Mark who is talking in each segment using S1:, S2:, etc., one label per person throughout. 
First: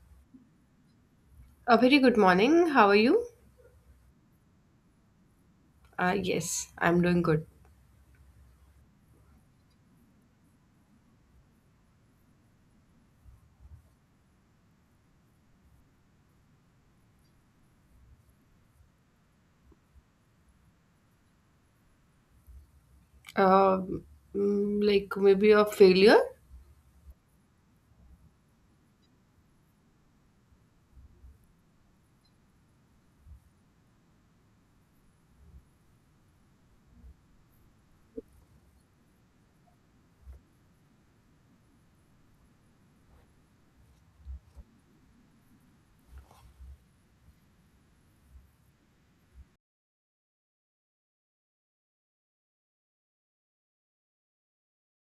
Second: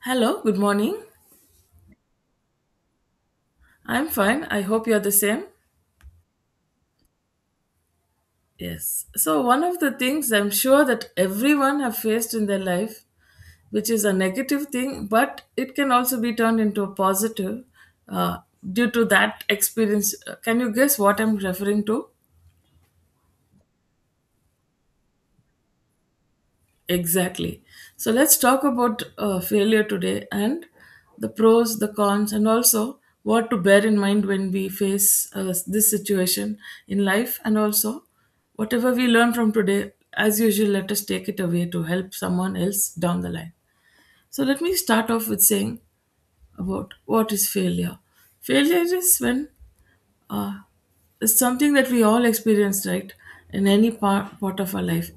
S1: Hello, good morning.
S2: A very good morning. How are you?
S1: I'm fine. I hope you're the same.
S2: Yes, I'm doing good.
S1: Yes. So one of the things I'm sure that everyone have faced in their life, which is a negative thing, but it can also be turned into a positive uh, due to that experience. Can you guess what I'm referring to?
S2: Um, like maybe a failure.
S1: Exactly. So let's talk about failure today and the pros, the cons, and also what to bear in mind when we face this situation in life. And also, whatever we learn from today, as usual, let us take it away to help someone else down the line. So let me start off with saying about what is failure. Failure is when uh, it's something that we all experience, right? In any part of our life,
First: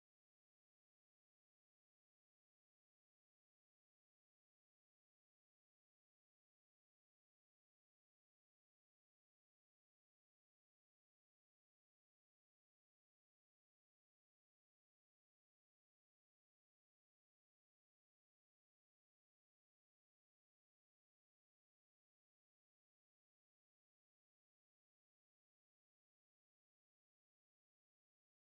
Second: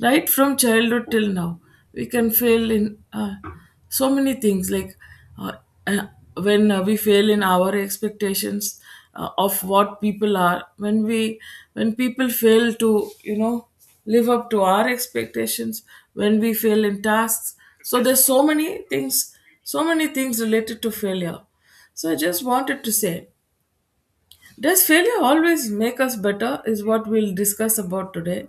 S1: right from childhood till now, we can fail in so many things. Like uh, uh, when we fail in our expectations of what people are, when people fail to live up to our expectations, when we fail in tasks, so there's so many things, so many things related to failure. So I just wanted to say, does failure always make us better is what we'll discuss about today.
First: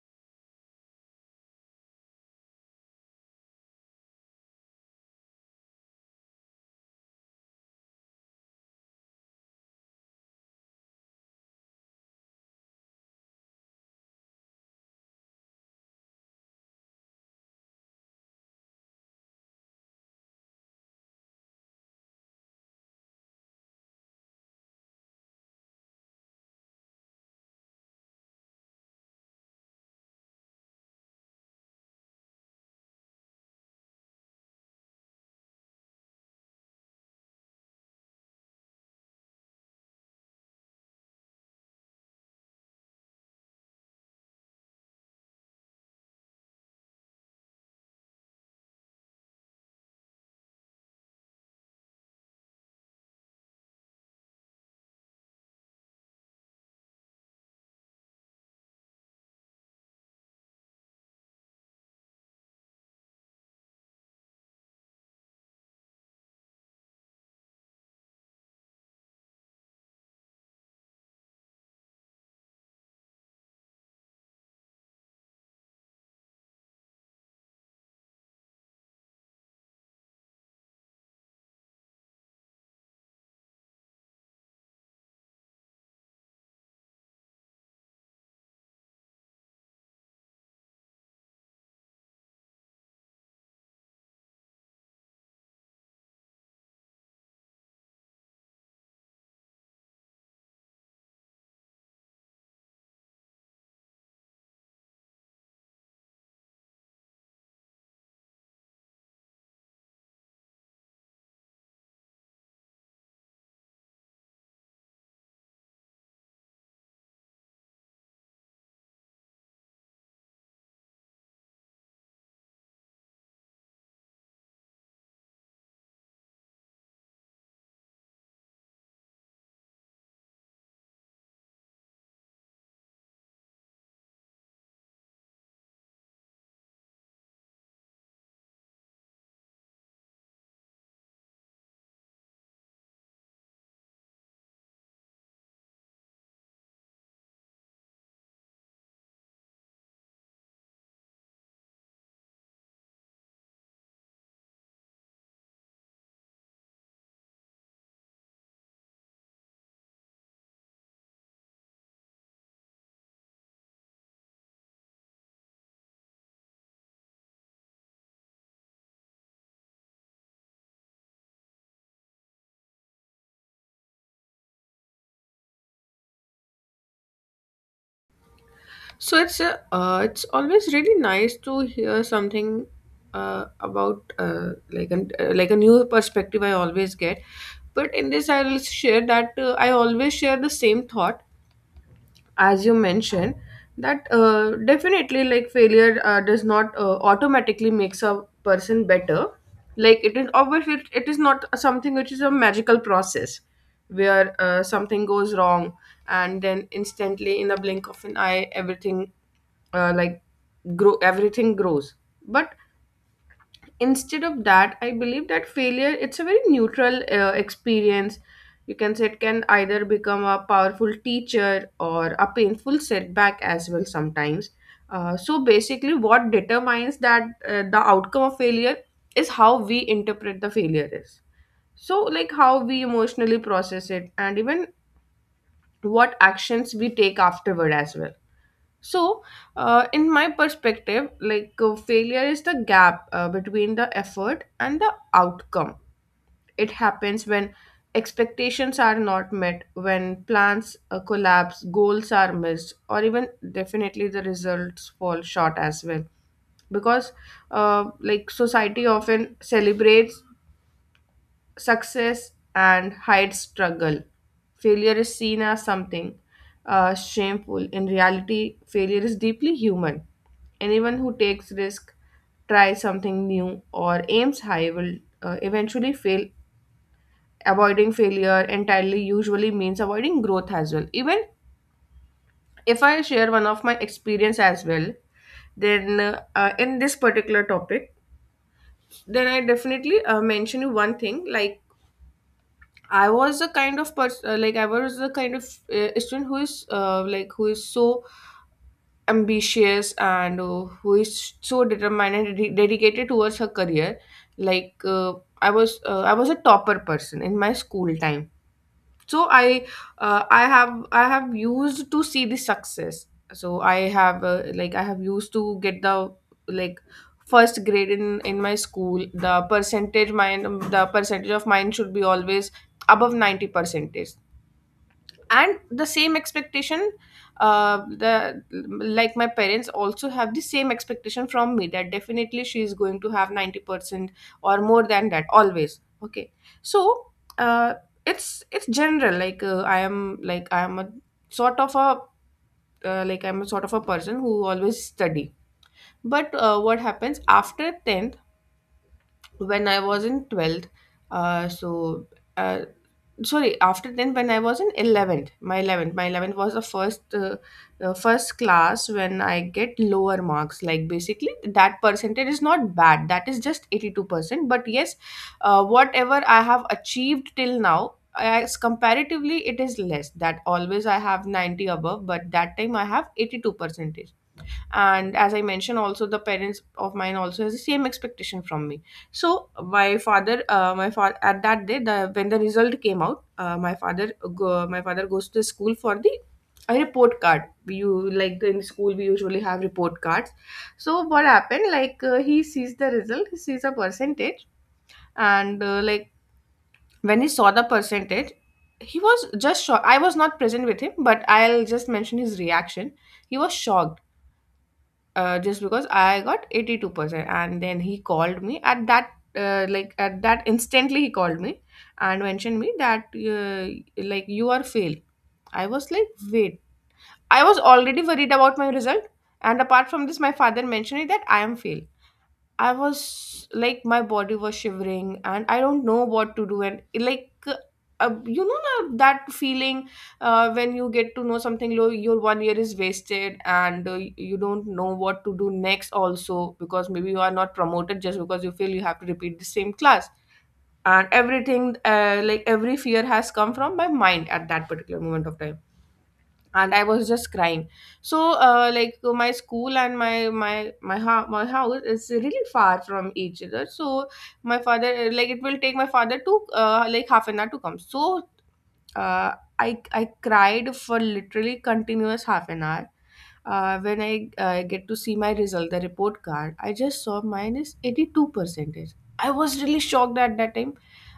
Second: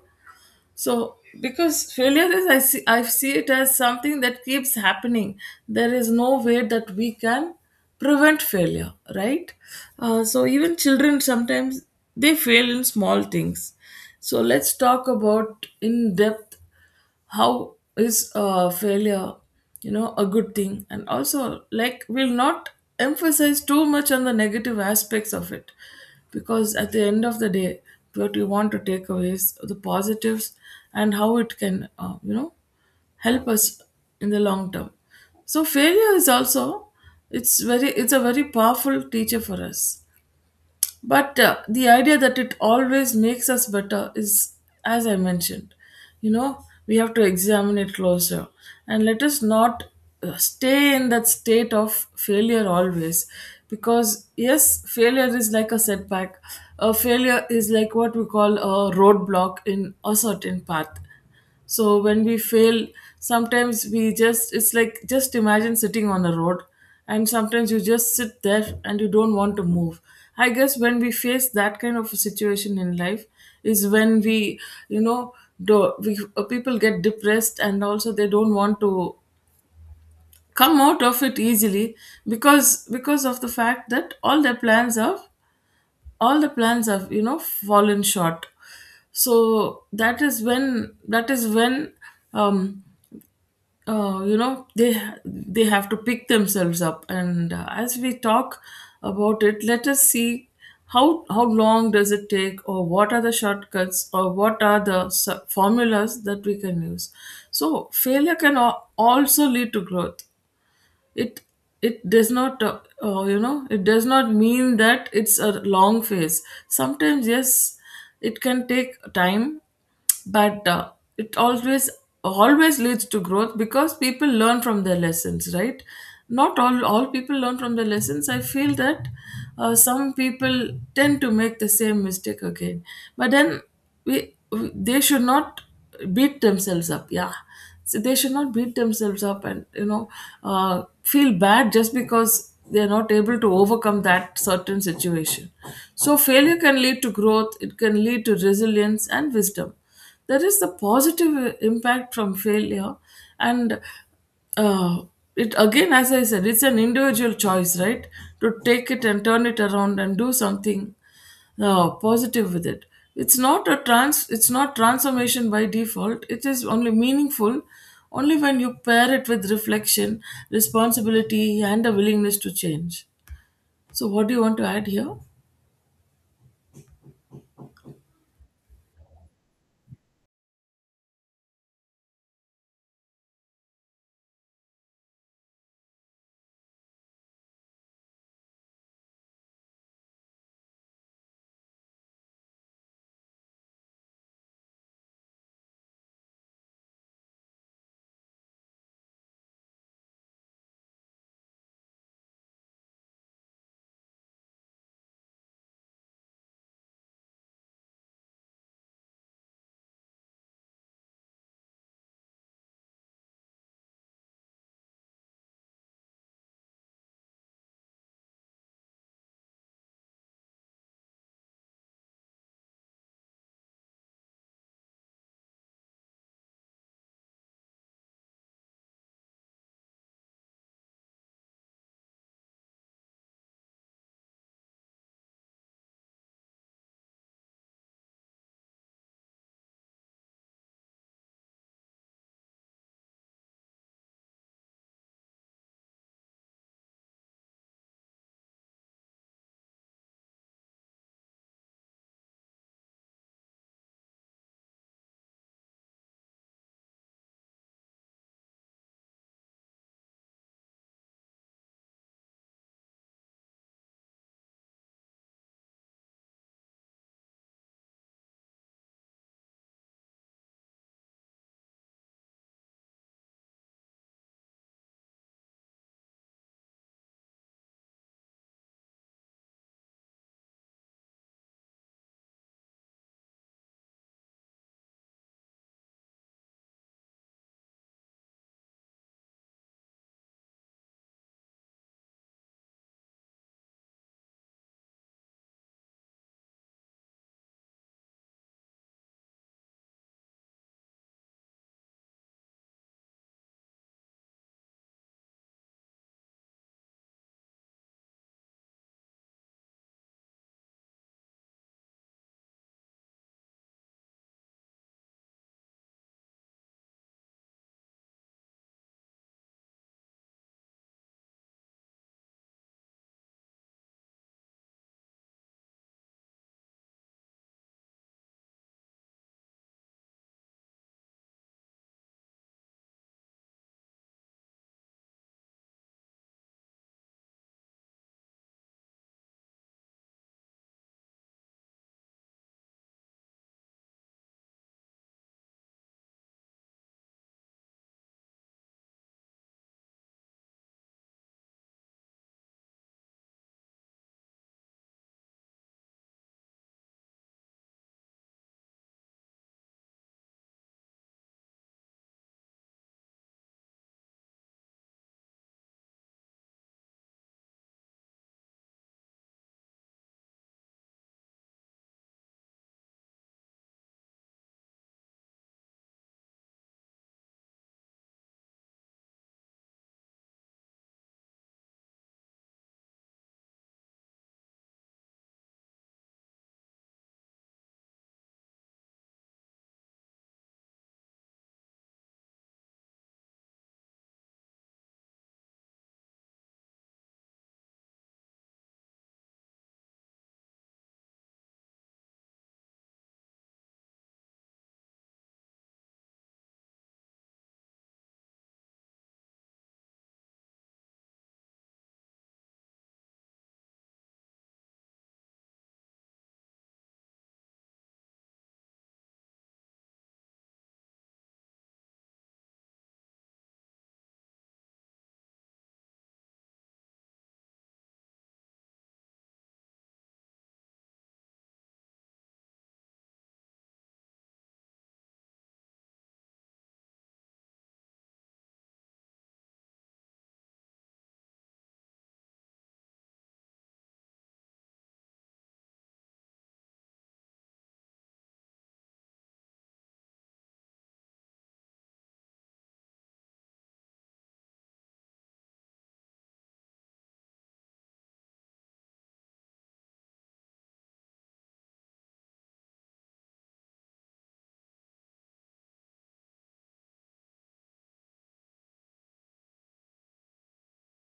S1: So, because failure is, I see it as something that keeps happening. There is no way that we can prevent failure, right? So, even children sometimes they fail in small things. So, let's talk about in depth how is failure a good thing, and also like we'll not emphasize too much on the negative aspects of it, because at the end of the day what we want to take away is the positives and how it can help us in the long term. So failure is also, it's a very powerful teacher for us, but the idea that it always makes us better is, as I mentioned, you know, we have to examine it closer, and let us not stay in that state of failure always, because yes, failure is like a setback. A failure is like what we call a roadblock in a certain path. So when we fail, sometimes we just, it's like, just imagine sitting on a road, and sometimes you just sit there and you don't want to move. I guess when we face that kind of a situation in life is when we, you know, people get depressed and also they don't want to come out of it easily, because of the fact that all the plans have, you know, fallen short. So that is when, um you know, they have to pick themselves up, and as we talk about it, let us see how, long does it take, or what are the shortcuts, or what are the formulas that we can use. So failure can also lead to growth. it it does not you know, it does not mean that it's a long phase. Sometimes yes, it can take time, but it always always leads to growth, because people learn from their lessons, right? Not all people learn from their lessons, I feel that some people tend to make the same mistake again. But then we they should not beat themselves up, yeah. So they should not beat themselves up, and you know, feel bad just because they are not able to overcome that certain situation. So failure can lead to growth, it can lead to resilience and wisdom. There is the positive impact from failure, and uh, it, again as I said, it's an individual choice, right, to take it and turn it around and do something, no, positive with it. It's not a trans. It's not transformation by default. It is only meaningful only when you pair it with reflection, responsibility, and a willingness to change. So, what do you want to add here?
S2: So it's a, it's always really nice to hear something about like an, like a new perspective I always get. But in this, I will share that I always share the same thought as you mentioned that definitely, like, failure does not automatically makes a person better. Like, it is obviously it is not something which is a magical process where something goes wrong and then instantly, in a blink of an eye, everything like grow everything grows. But instead of that, I believe that failure, it's a very neutral experience, you can say. It can either become a powerful teacher or a painful setback as well sometimes. So basically what determines that the outcome of failure is how we interpret the failure is. So, like, how we emotionally process it and even what actions we take afterward as well. So, in my perspective, like, failure is the gap between the effort and the outcome. It happens when expectations are not met, when plans collapse, goals are missed, or even definitely the results fall short as well. Because, like, society often celebrates success and hides struggle. Failure is seen as something shameful. In reality, failure is deeply human. Anyone who takes risk, tries something new, or aims high will eventually fail. Avoiding failure entirely usually means avoiding growth as well. Even if I share one of my experience as well, then in this particular topic, then I definitely mention you one thing. Like, I was the kind of person, like, I was the kind of student who is, like, who is so ambitious and who is so determined and dedicated towards her career. Like uh, I was a topper person in my school time. So I, uh, i have I have used to see the success. So I have, like, I have used to get the, like, first grade in my school. The percentage mine, the percentage of mine should be always above 90 percentage. And the same expectation, the like my parents also have the same expectation from me, that definitely she is going to have 90% or more than that always, okay. So uh, it's general. Like, I am a sort of a, I'm a sort of a person who always study. But what happens after 10th when I was in 12th? uh, so uh, Sorry, after 10, when I was in 11th, my 11th, my 11th was the first class when I get lower marks. Like, basically, that percentage is not bad. That is just 82%. But yes, whatever I have achieved till now, as comparatively it is less. That, always I have 90 above, but that time I have 82%. And as I mentioned also, the parents of mine also has the same expectation from me. So my father, at that day, the when the result came out, my father goes to the school for the a report card. You, like, in school we usually have report cards. So what happened, like, he sees the result, he sees a percentage. And like, when he saw the percentage, he was just shocked. I was not present with him, but I'll just mention his reaction. He was shocked just because I got 82%. And then he called me at that, like at that, instantly he called me and mentioned me that, like, you are failed. I was like, wait, I was already worried about my result. And apart from this, my father mentioned it that I am failed. I was like, my body was shivering and I don't know what to do. And like, that feeling when you get to know something low, your one year is wasted, and you don't know what to do next also, because maybe you are not promoted, just because you feel you have to repeat the same class and everything. Like, every fear has come from my mind at that particular moment of time. And I was just crying. So my school and my house is really far from each other. So my father, like, it will take my father to, like, half an hour to come. So uh, I cried for literally continuous half an hour. When I get to see my result, the report card, I just saw minus 82 percentage. I was really shocked at that time.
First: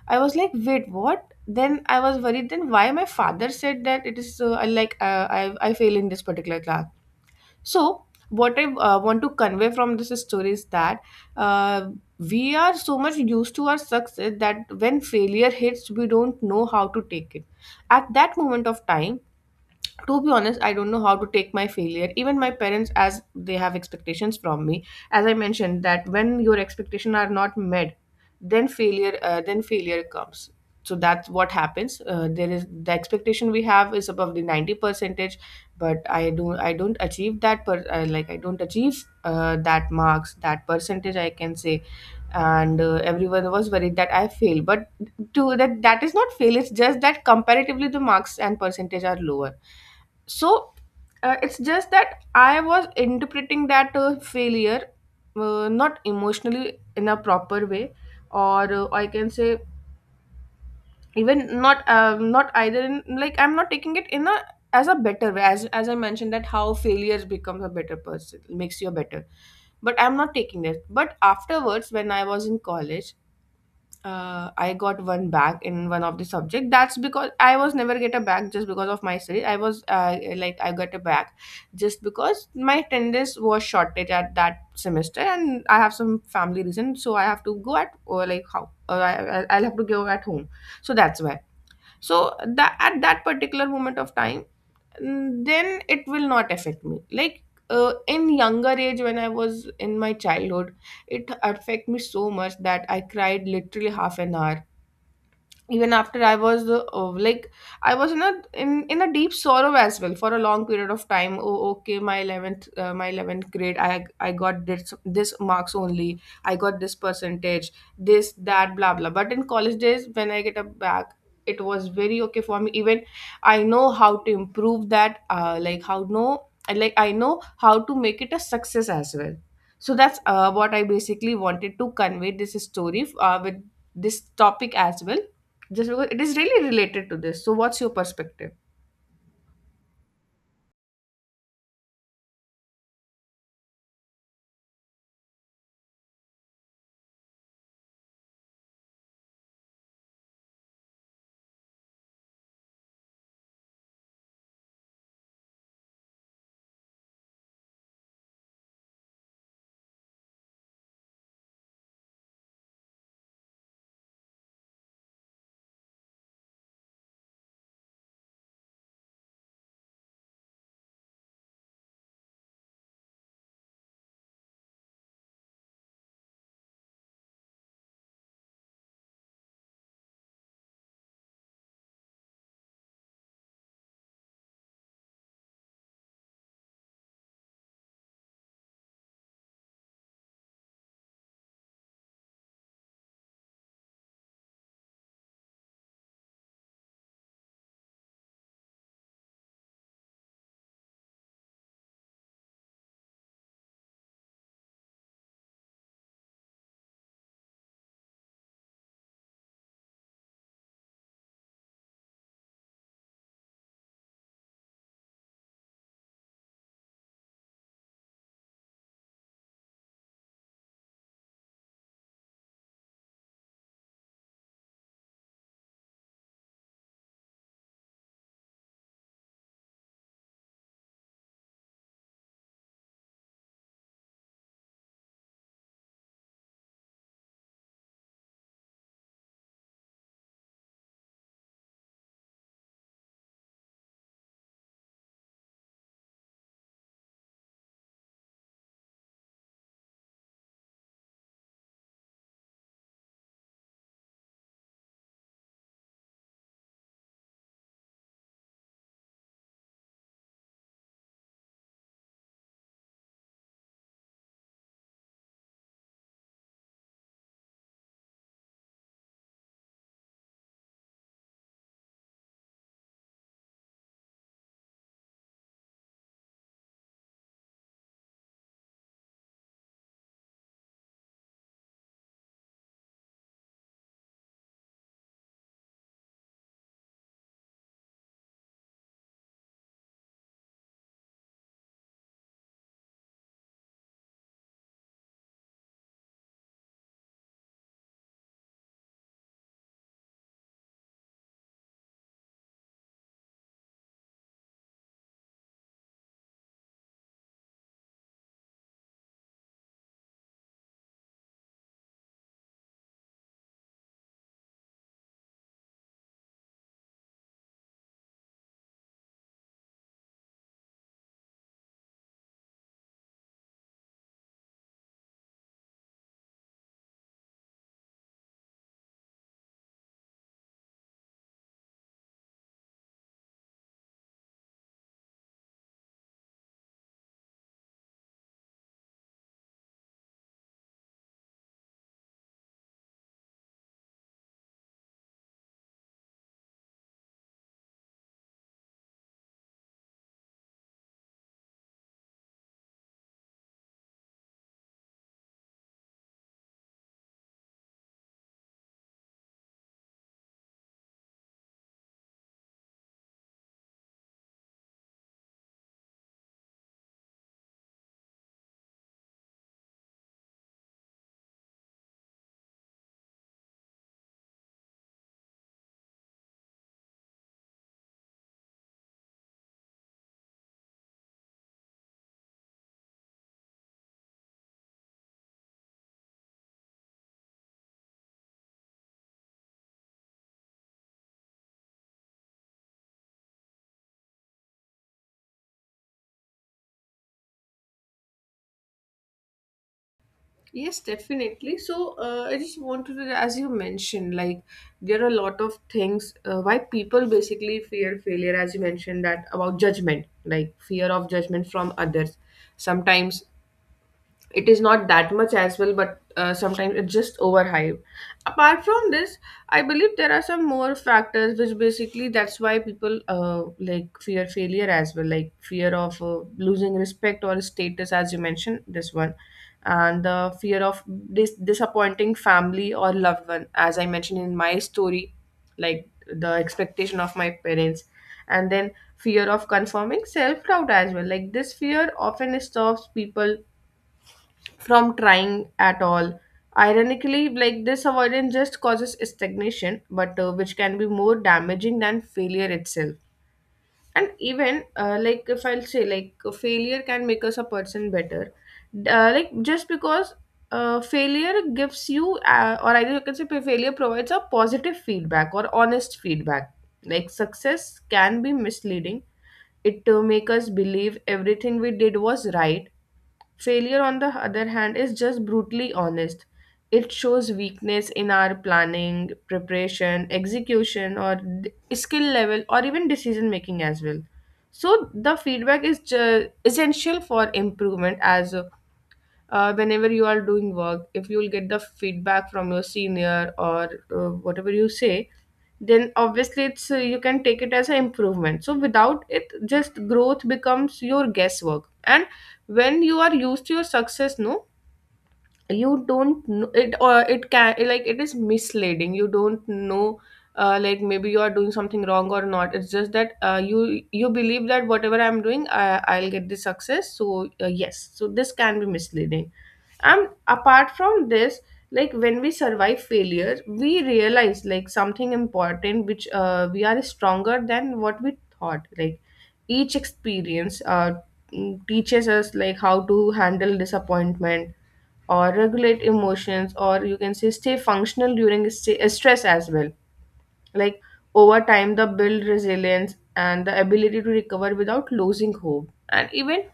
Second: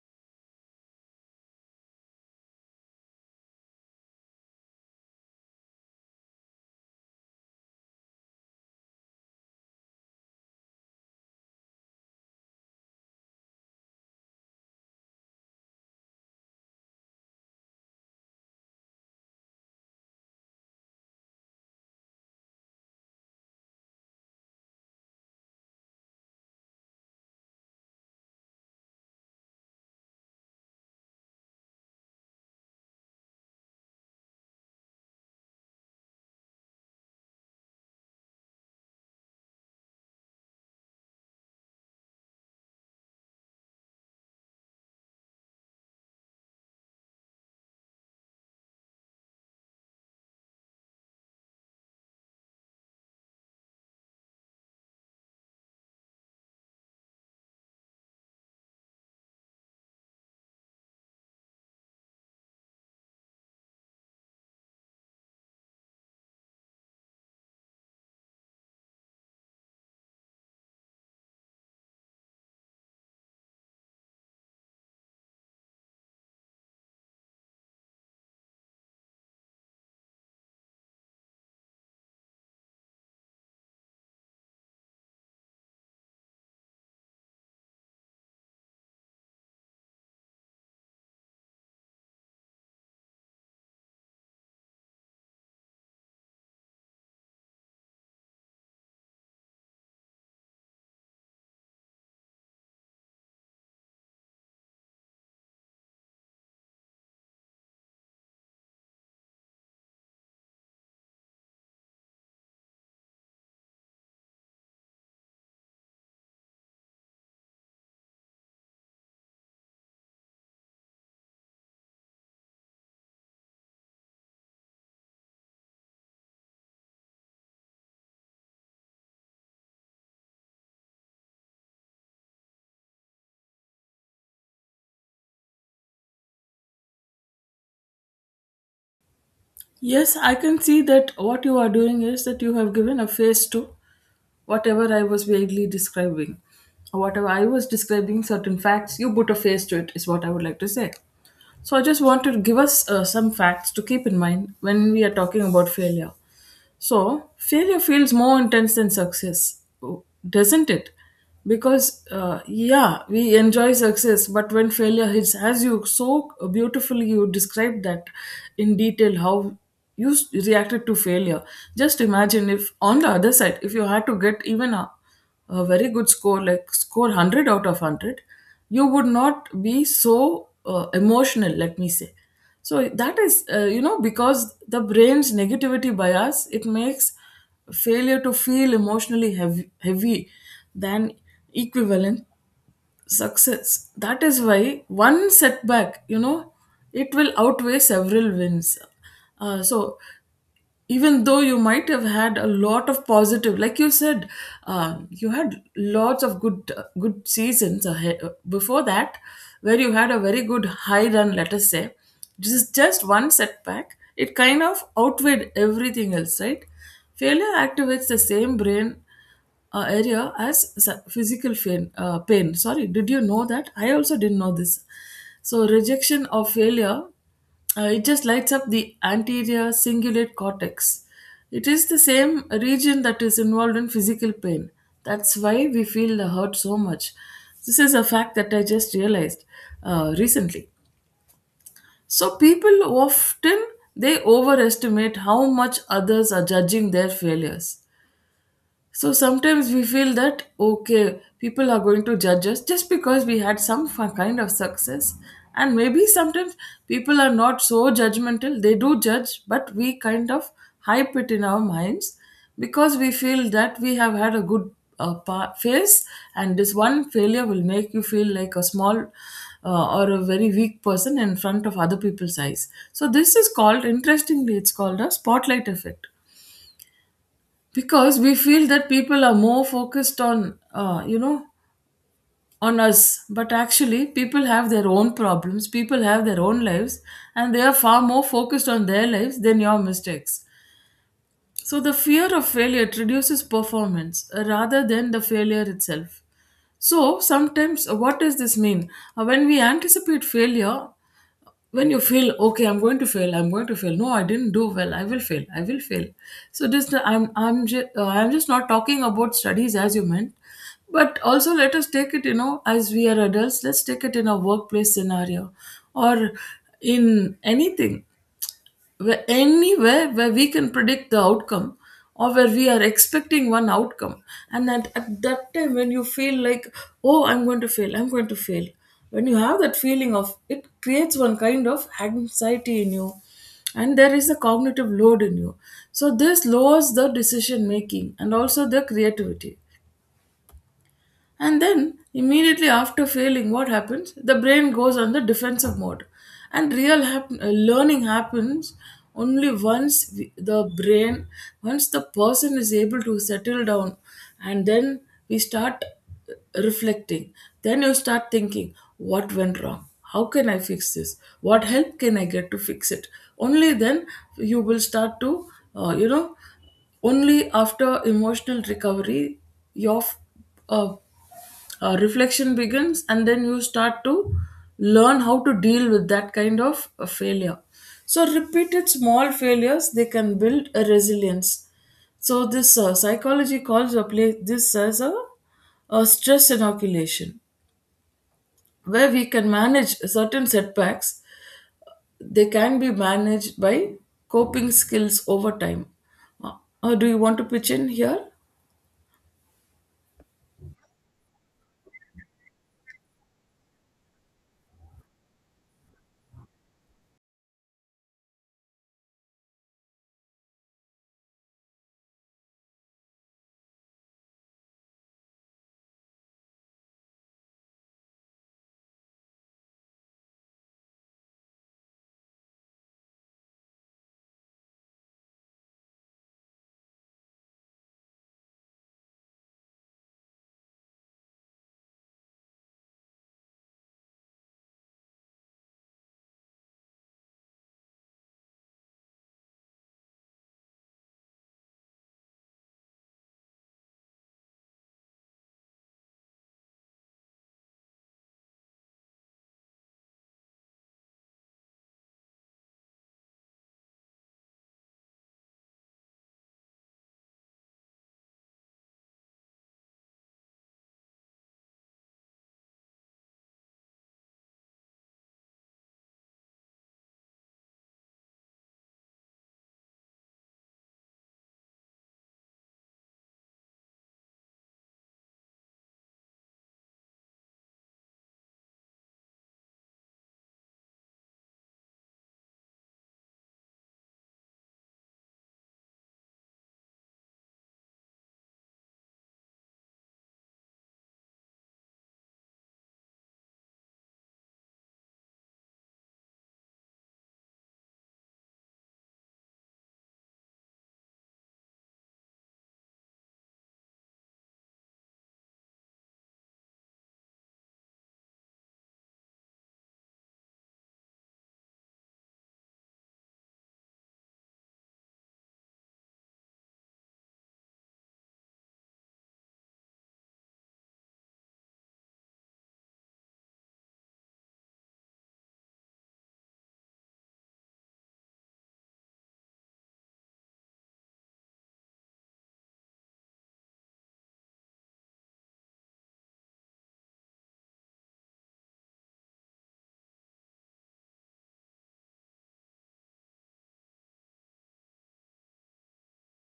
S2: I was like, wait, what? Then I was worried. Then why my father said that it is, I fail in this particular class? So, what I want to convey from this story is that, uh, we are so much used to our success that when failure hits, we don't know how to take it. At that moment of time, to be honest, I don't know how to take my failure. Even my parents, as they have expectations from me, as I mentioned that when your expectations are not met, then failure comes. So that's what happens. There is the expectation we have is above the 90 percentage, but I don't achieve that per like, I don't achieve that marks, that percentage, I can say. And everyone was worried that I fail, but to that, that is not fail. It's just that comparatively the marks and percentage are lower. So it's just that I was interpreting that failure not emotionally in a proper way, or I can say even not, not either in, like, I'm not taking it in a, as a better way, as I mentioned, that how failures becomes a better person makes you better. But I'm not taking that. But afterwards, when I was in college, I got one back in one of the subject. That's because I was never get a back just because of my study. I was, like, I got a back just because my attendance was shortage at that semester, and I have some family reason, so I have to go at, or like how, or I'll have to go at home. So that's why. So that, at that particular moment of time, then it will not affect me. Like, in younger age when I was in my childhood, it affect me so much that I cried literally half an hour. Even after, I was the, oh, like, I was in a in a deep sorrow as well for a long period of time. Oh, okay, my 11th, my 11th grade, I got this this marks only. I got this percentage, this, that, blah blah. But in college days when I get up back, it was very okay for me. Even I know how to improve that, like how no I like I know how to make it a success as well. So that's what I basically wanted to convey this story with this topic as well, just because it is really related to this. So, what's your perspective?
S1: Yes, I can see that what you are doing is that you have given a face to whatever I was vaguely describing. Or whatever I was describing, certain facts, you put a face to it, is what I would like to say. So I just want to give us some facts to keep in mind when we are talking about failure. So failure feels more intense than success, doesn't it? Because yeah, we enjoy success, but when failure hits, as you so beautifully you described that in detail how reacted to failure. Just imagine if on the other side, if you had to get even a very good score, like score 100 out of 100, you would not be so emotional. Let me say, so that is you know, because the brain's negativity bias, it makes failure to feel emotionally heavy than equivalent success. That is why one setback, you know, it will outweigh several wins. So even though you might have had a lot of positive, like you said, you had lots of good good seasons ahead before that, where you had a very good high run, let us say. Just one setback, it kind of outweighed everything else, right? Failure activates the same brain area as physical pain, pain, sorry. Did you know that? I also didn't know this. So rejection or failure, it just lights up the anterior cingulate cortex. It is the same region that is involved in physical pain. That's why we feel the hurt so much. This is a fact that I just realized recently. So people often, they overestimate how much others are judging their failures. So sometimes we feel that, okay, people are going to judge us just because we had some kind of success. And maybe sometimes people are not so judgmental. They do judge, but we kind of hype it in our minds because we feel that we have had a good phase, and this one failure will make you feel like a small or a very weak person in front of other people's eyes. So, this is called, interestingly, it's called a spotlight effect, because we feel that people are more focused on on us, but actually people have their own problems, people have their own lives, and they are far more focused on their lives than your mistakes. So the fear of failure reduces performance rather than the failure itself. So sometimes, what does this mean? When we anticipate failure, when you feel okay, I'm going to fail, I'm going to fail. No, I didn't do well. I will fail. I will fail. So this, I'm just not talking about studies as you meant, but also let us take it. You know, as we are adults, let's take it in a workplace scenario, or in anything where, anywhere where we can predict the outcome, or where we are expecting one outcome, and that at that time when you feel like, oh, I'm going to fail, I'm going to fail, when you have that feeling of it, creates one kind of anxiety in you, and there is a cognitive load in you. So this lowers the decision making and also the creativity. And then, immediately after failing, what happens? The brain goes on the defensive mode. And real learning happens only the brain, once the person is able to settle down, and then we start reflecting. Then you start thinking, what went wrong? How can I fix this? What help can I get to fix it? Only then you will start to, uh, you know, only after emotional recovery, your uh, reflection begins, and then you start to learn how to deal with that kind of failure. So repeated small failures, they can build a resilience. So this psychology calls a play this as a stress inoculation, where we can manage certain setbacks. They can be managed by coping skills over time. uh, do you want to pitch in here?
S2: Yes, definitely. So, I just wanted to, as you mentioned, like, there are a lot of things why people basically fear failure, as you mentioned, that about judgment, like, fear of judgment from others. Sometimes it is not that much as well, but sometimes it's just overhyped. Apart from this, I believe there are some more factors which basically that's why people like, fear failure as well. Like, fear of losing respect or status, as you mentioned this one, and the fear of disappointing family or loved one, as I mentioned in my story, like, the expectation of my parents. And then fear of confirming self doubt as well. Like, this fear often stops people from trying at all. Ironically, like, this avoidance just causes stagnation, but which can be more damaging than failure itself. And even like, if I'll say, like, failure can make us a person better, like, just because failure gives you, or either you can say, failure provides a positive feedback or honest feedback. Like, success can be misleading. It make us believe everything we did was right. Failure, on the other hand, is just brutally honest. It shows weakness in our planning, preparation, execution, or skill level, or even decision making as well. So the feedback is essential for improvement. As whenever you are doing work, if you will get the feedback from your senior or whatever you say, then obviously it's you can take it as an improvement. So without it, just growth becomes your guesswork. And when you are used to your success, no, you don't know it, or it can, like, it is misleading, you don't know. Like, maybe you are doing something wrong or not. It's just that you believe that whatever I'm doing, I'll get the success. So yes, so this can be misleading. And apart from this, like, when we survive failure, we realize, like, something important, which we are stronger than what we thought. Like each experience, teaches us, like, how to handle disappointment or regulate emotions, or you can say stay functional during stress as well. Like, over time, the build resilience and the ability to recover without losing hope. And even,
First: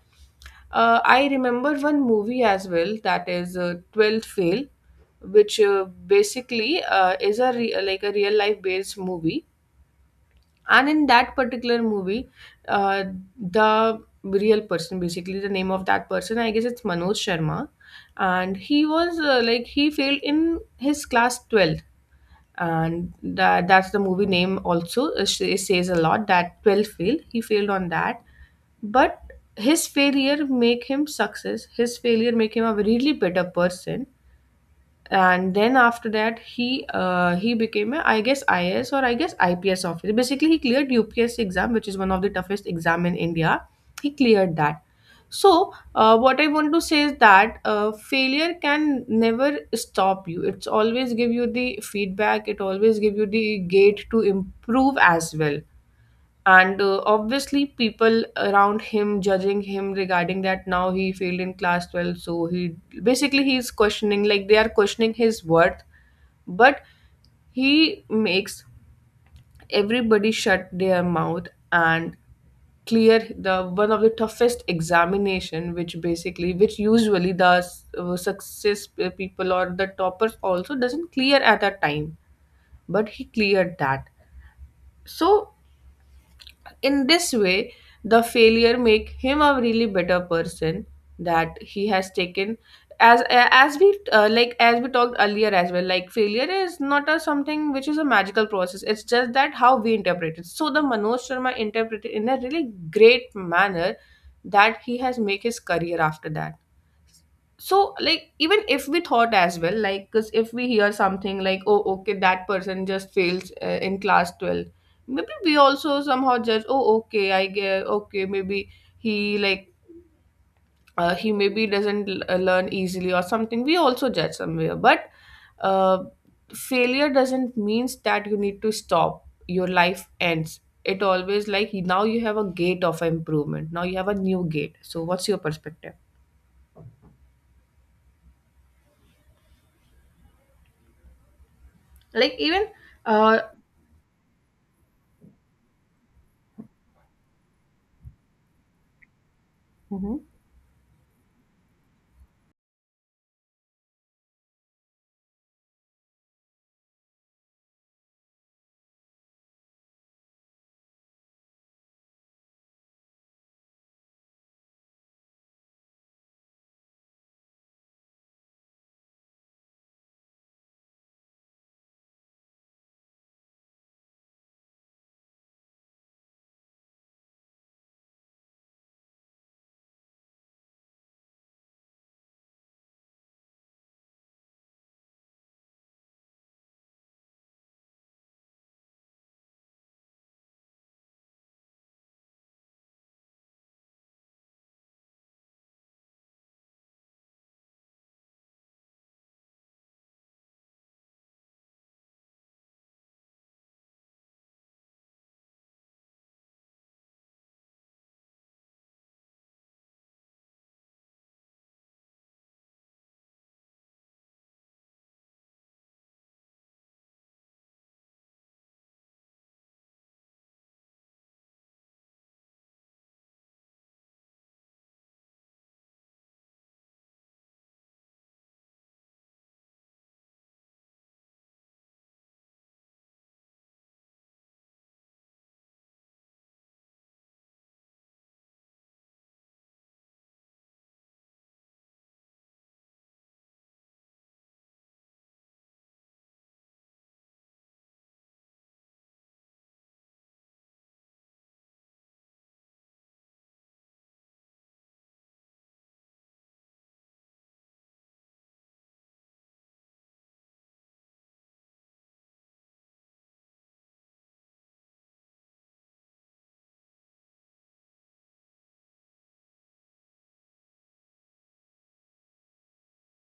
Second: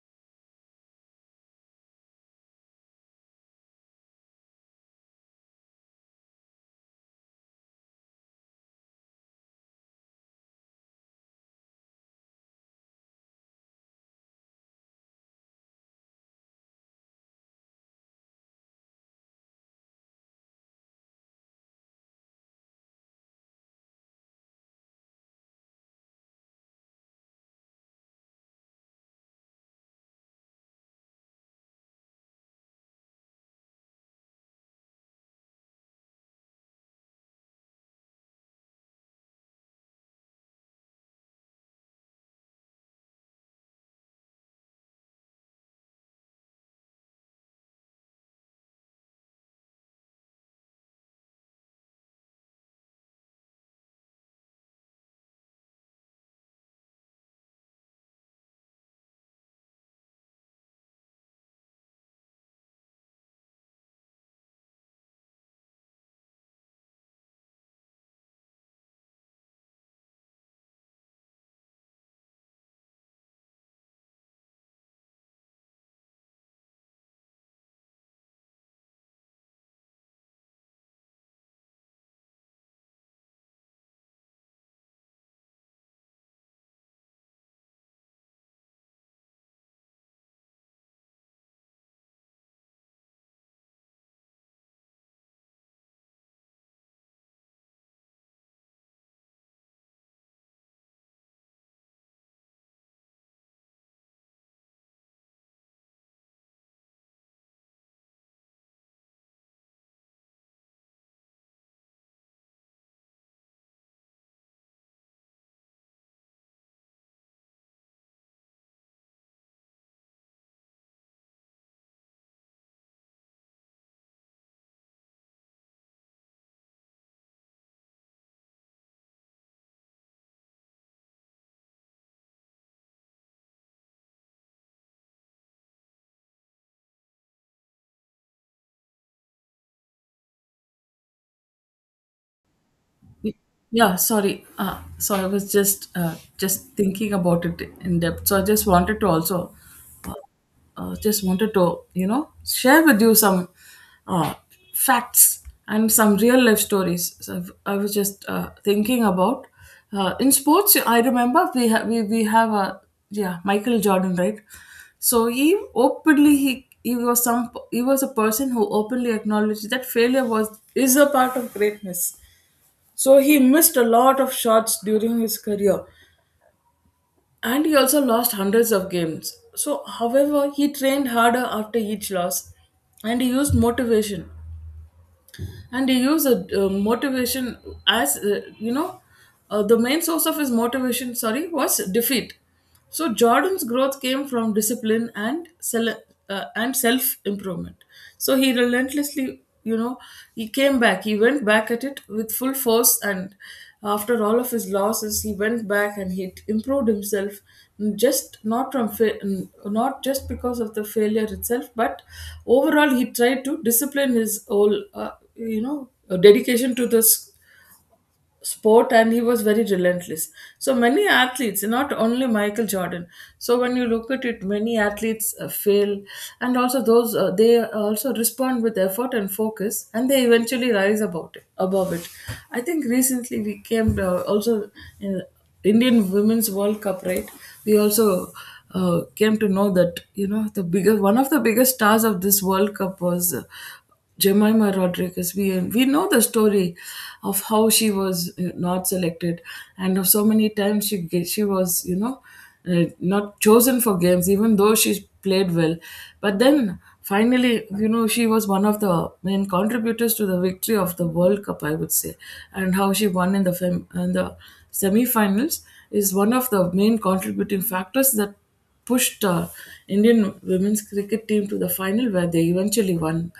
S2: I remember one movie as well, that is Twelfth Fail, which basically is a like a real life based movie. And in that particular movie, uh, the real person, basically the name of that person, I guess it's Manoj Sharma, and he was like he failed in his class 12, and that's the movie name also, it says a lot that twelfth fail, he failed on that. But his failure make him success, his failure make him a really better person. And then after that, he became a, I guess, IAS, or I guess IPS officer. Basically he cleared UPSC exam, which is one of the toughest exam in India. He cleared that. So what I want to say is that failure can never stop you. It's always give you the feedback, it always give you the gate to improve as well. And obviously people around him judging him regarding that, now he failed in class 12, so he basically he's questioning, like, they are questioning his worth. But he makes everybody shut their mouth and clear the one of the toughest examination, which basically, which usually the success people or the toppers also doesn't clear at that time. But he cleared that. So in this way, the failure make him a really better person, that he has taken as we like as we talked earlier as well, like failure is not a something which is a magical process, it's just that how we interpret it. So the Manoj Sharma interpreted in a really great manner, that he has make his career after that. So like even if we thought as well, like, because if we hear something like, oh, okay, that person just fails in class 12, maybe we also somehow judge, oh okay, I get, okay, maybe he, like, he maybe doesn't l- learn easily or something, we also judge somewhere. But uh, failure doesn't means that you need to stop, your life ends. It always, like, now you have a gate of improvement, now you have a new gate, so what's your perspective, like even, uh,
S1: Yeah, sorry. So I was just thinking about it in depth. So I just wanted to also uh,
S2: mhm.
S1: just wanted to, you know, share with you some uh, facts and some real life stories. So I've, I was just thinking about in sports. I remember we have a, yeah, Michael Jordan, right. So he was some, he was a person who openly acknowledged that failure was is a part of greatness. So he missed a lot of shots during his career, and he also lost hundreds of games. So, however, he trained harder after each loss and he used motivation and he used a motivation as the main source of his motivation, sorry, was defeat. So Jordan's growth came from discipline and self improvement. So he relentlessly, he came back, he went back at it with full force. And after all of his losses he went back and he improved himself, just not from fa- not just because of the failure itself, but overall he tried to discipline his whole, dedication to this sport, and he was very relentless. So many athletes, not only Michael Jordan, so when you look at it, many athletes fail, and also those they also respond with effort and focus and they eventually rise about it above it. I think recently we came, also in Indian women's World Cup, right? We also came to know that, you know, the bigger one of the biggest stars of this World Cup was Jemima Rodriguez. We know the story of how she was not selected, and of so many times she she was, not chosen for games, even though she played well. But then finally, she was one of the main contributors to the victory of the World Cup, I would say. And how she won in the, in the semi finals is one of the main contributing factors that pushed Indian women's cricket team to the final, where they eventually won.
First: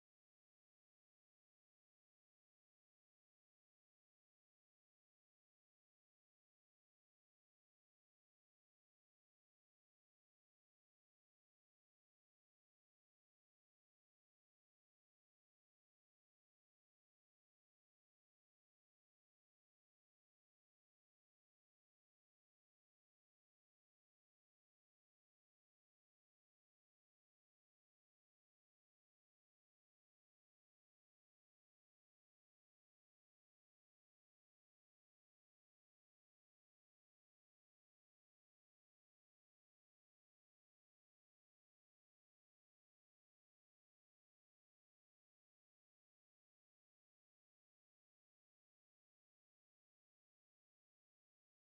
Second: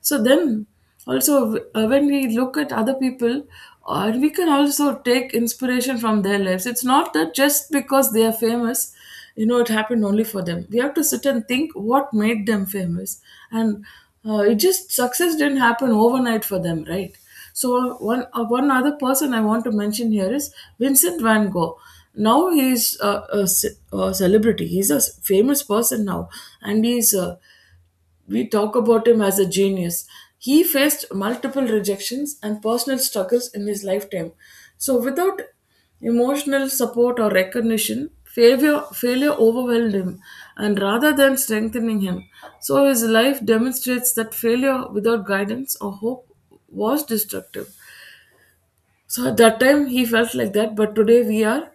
S1: So then also, when we look at other people, we can also take inspiration from their lives. It's not that just because they are famous, you know, it happened only for them. We have to sit and think what made them famous. And it just success didn't happen overnight for them, right? So one other person I want to mention here is Vincent Van Gogh. Now he's a celebrity. He's a famous person now, and he's we talk about him as a genius. He faced multiple rejections and personal struggles in his lifetime. So without emotional support or recognition, failure overwhelmed him, and rather than strengthening him, so his life demonstrates that failure without guidance or hope was destructive. So at that time he felt like that, but today we are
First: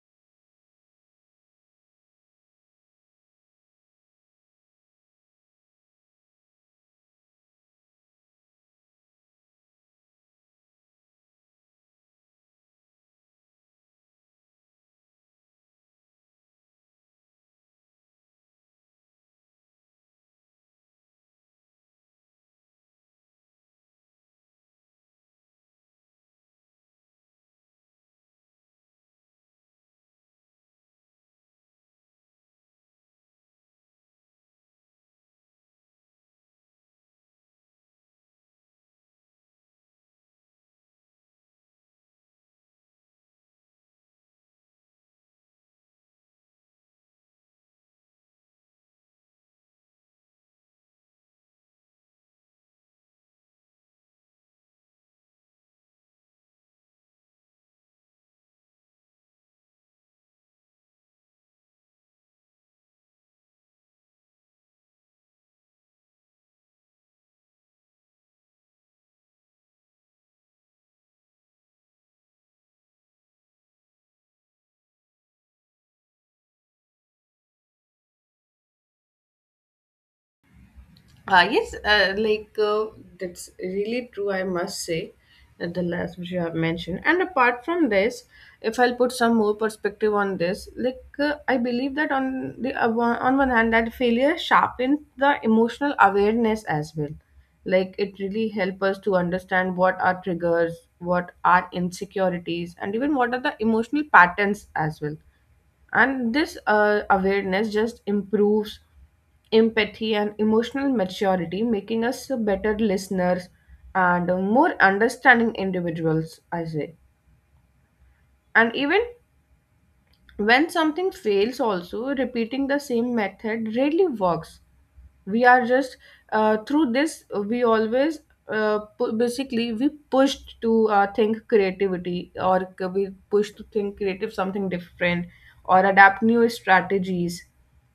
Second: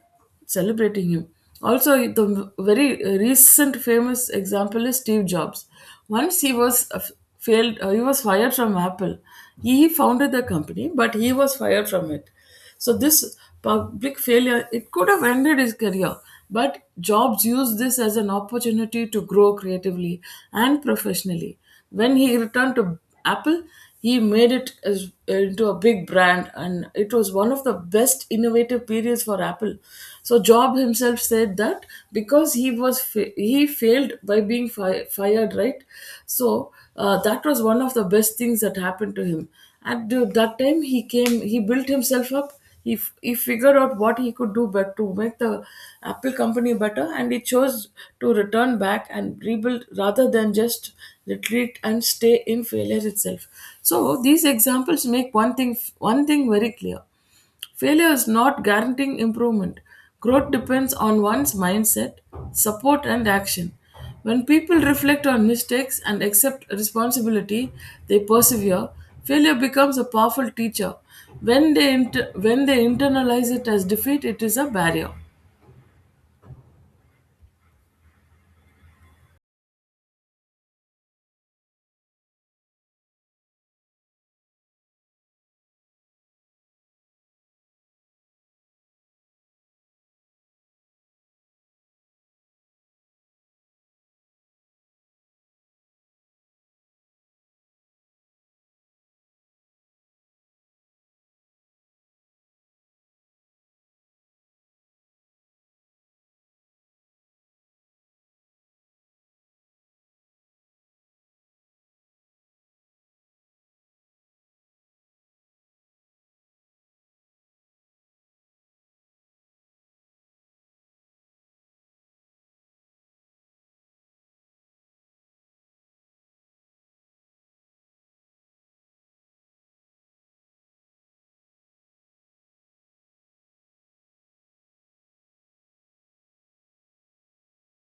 S1: celebrating him. Also, the very recent famous example is Steve Jobs. Once he was, failed, he was fired from Apple. He founded the company, but he was fired from it. So this public failure, it could have ended his career, but Jobs used this as an opportunity to grow creatively and professionally. When he returned to Apple, he made it as, into a big brand, and it was one of the best innovative periods for Apple. So Job himself said that because he was he failed by being fired, right? So that was one of the best things that happened to him at that time. He came, he built himself up. He, he figured out what he could do but to make the Apple company better, and he chose to return back and rebuild rather than just retreat and stay in failure itself. So these examples make one thing very clear. Failure is not guaranteeing improvement. Growth depends on one's mindset, support, and action. When people reflect on mistakes and accept responsibility, they persevere. Failure becomes a powerful teacher. When they, when they internalize it as defeat, it is a barrier.
S2: Yes, that's really true, I must say, that the last which you have mentioned. And apart from this, if I'll put some more perspective on this, like, I believe that on the on one hand, that failure sharpens the emotional awareness as well. Like it really helps us to understand what are triggers, what are insecurities, and even what are the emotional patterns as well. And this awareness just improves empathy and emotional maturity, making us better listeners and more understanding individuals, I say. And even when something fails also, repeating the same method really works. We are just through this, we always basically we pushed to think creativity, or we pushed to think creative something different, or adapt new strategies,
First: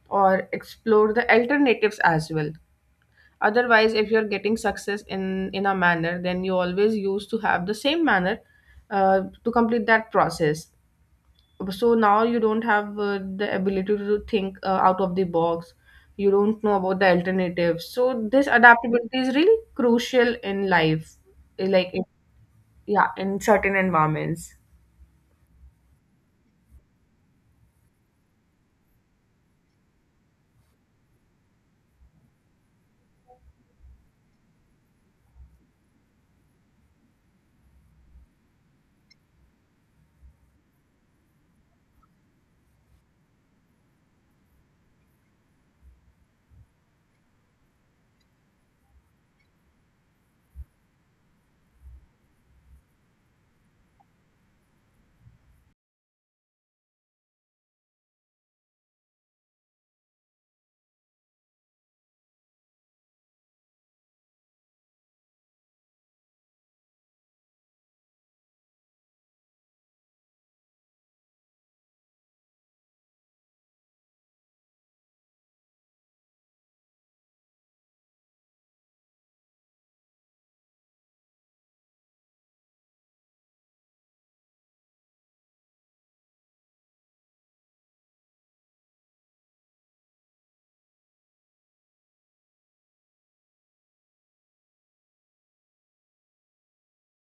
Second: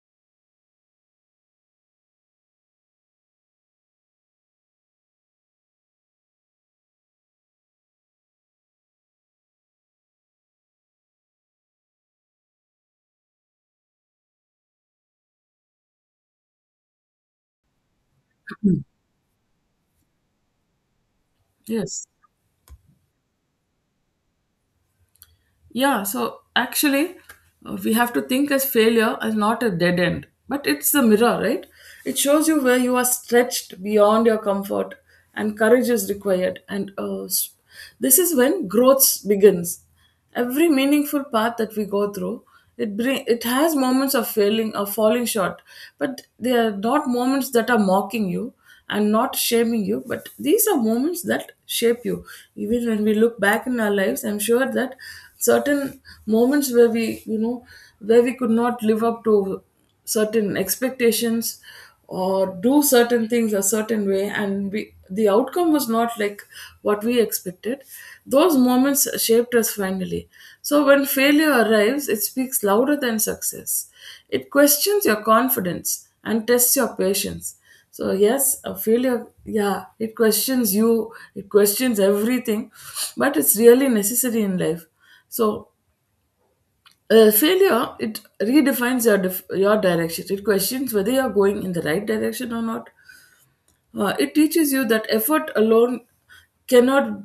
S2: or explore the alternatives as well. Otherwise, if you're getting success in a manner, then you always used to have the same manner to complete that process. So now you don't have the ability to think out of the box, you don't know about the alternatives. So this adaptability is really crucial in life. Eh, like in,
S1: Yes.
S2: yeah, in certain environments.
S1: Yeah, so actually, we have to think as failure as not a dead end, but it's a mirror, right? It shows you where you are stretched beyond your comfort and courage is required. This is when growth begins. Every meaningful path that we go through, it has moments of failing or falling short, but they are not moments that are mocking you. I'm not shaming you, but these are moments that shape you. Even when we look back in our lives, I'm sure that certain moments where we, you know, where we could not live up to certain expectations or do certain things a certain way, and we, the outcome was not like what we expected. Those moments shaped us finally. So when failure arrives, it speaks louder than success. It questions your confidence and tests your patience. So, yes, a failure, yeah, it questions you, it questions everything, but it's really necessary in life. So, failure, it redefines your, your direction. It questions whether you're going in the right direction or not. It teaches you that effort alone cannot,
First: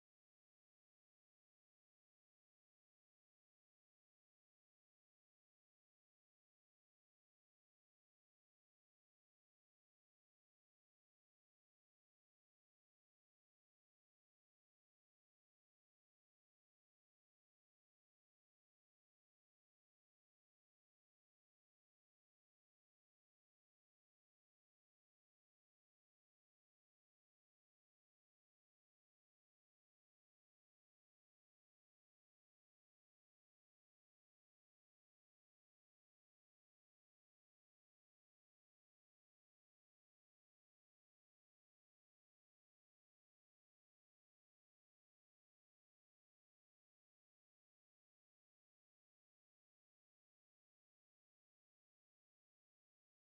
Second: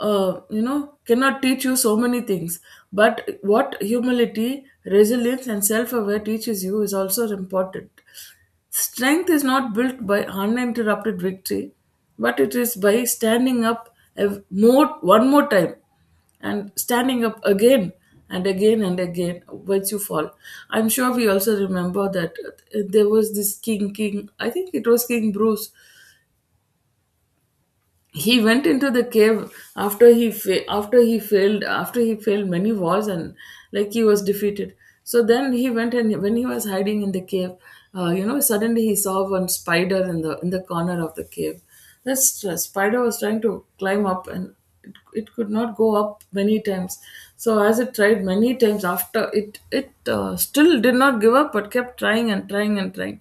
S1: cannot teach you so many things, but what humility, resilience and self-aware teaches you is also important. Strength is not built by uninterrupted victory, but it is by standing up ev- more one more time, and standing up again and again and again once you fall. I'm sure we also remember that, there was this king, I think it was King Bruce. He went into the cave after he after he failed many wars, and like he was defeated. So then he went, and when he was hiding in the cave, suddenly he saw one spider in the corner of the cave. That spider was trying to climb up, and it could not go up many times. So as it tried many times, after it still did not give up but kept trying and trying and trying,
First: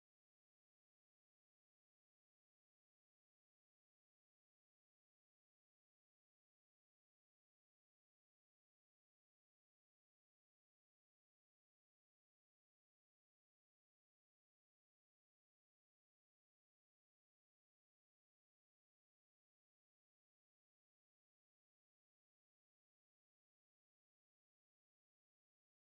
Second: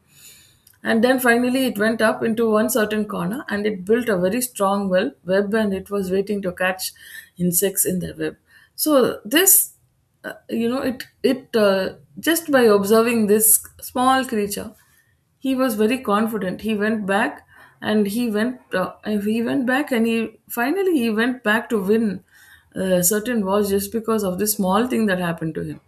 S1: and then finally it went up into one certain corner, and it built a very strong well web, and it was waiting to catch insects in the web. So this, it just by observing this small creature, he was very confident. He went back, and he went back, and he went back to win. A certain was just because of this small thing that happened to him.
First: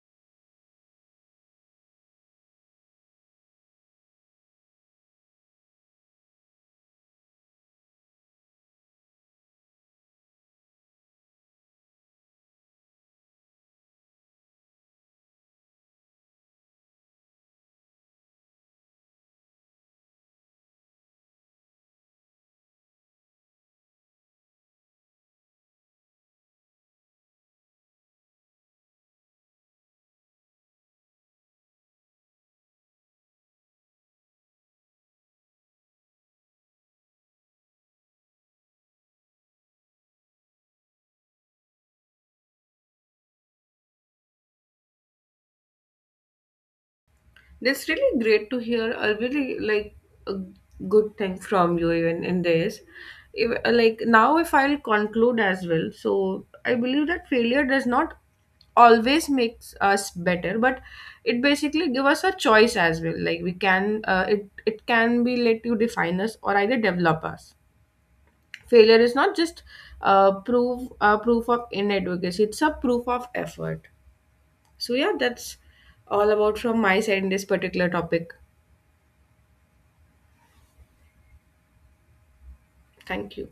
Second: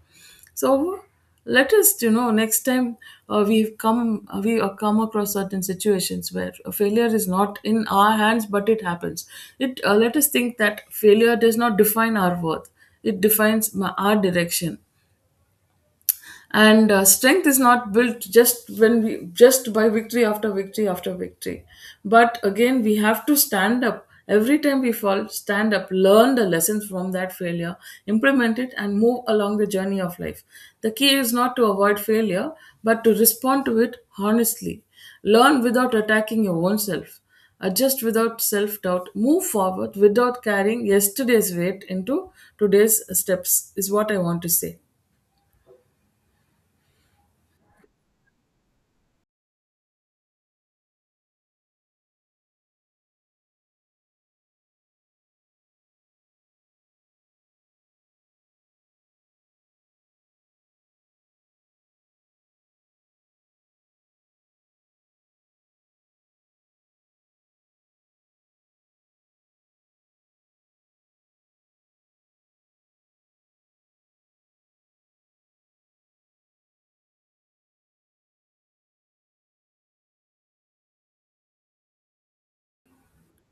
S1: So let us, you know, next time we come across certain situations where a failure is not in our hands, but it happens. It Let us think that failure does not define our worth; it defines my, our direction. And strength is not built just when we, just by victory after victory after victory, but again we have to stand up every time we fall, stand up, learn the lessons from that failure, implement it and move along the journey of life. The key is not to avoid failure but to respond to it honestly, learn without attacking your own self, adjust without self doubt, move forward without carrying yesterday's weight into today's steps is what I want to say.
S2: That's really great to hear. I really like a good thing from you even in this. Like now, if I'll conclude as well, so I believe that failure does not always makes us better, but it basically give us a choice as well. Like we can, it it can be, let you define us or either develop us. Failure is not just proof of inadequacy, it's a proof of effort. So yeah, that's all about from my side in this particular topic. Thank you.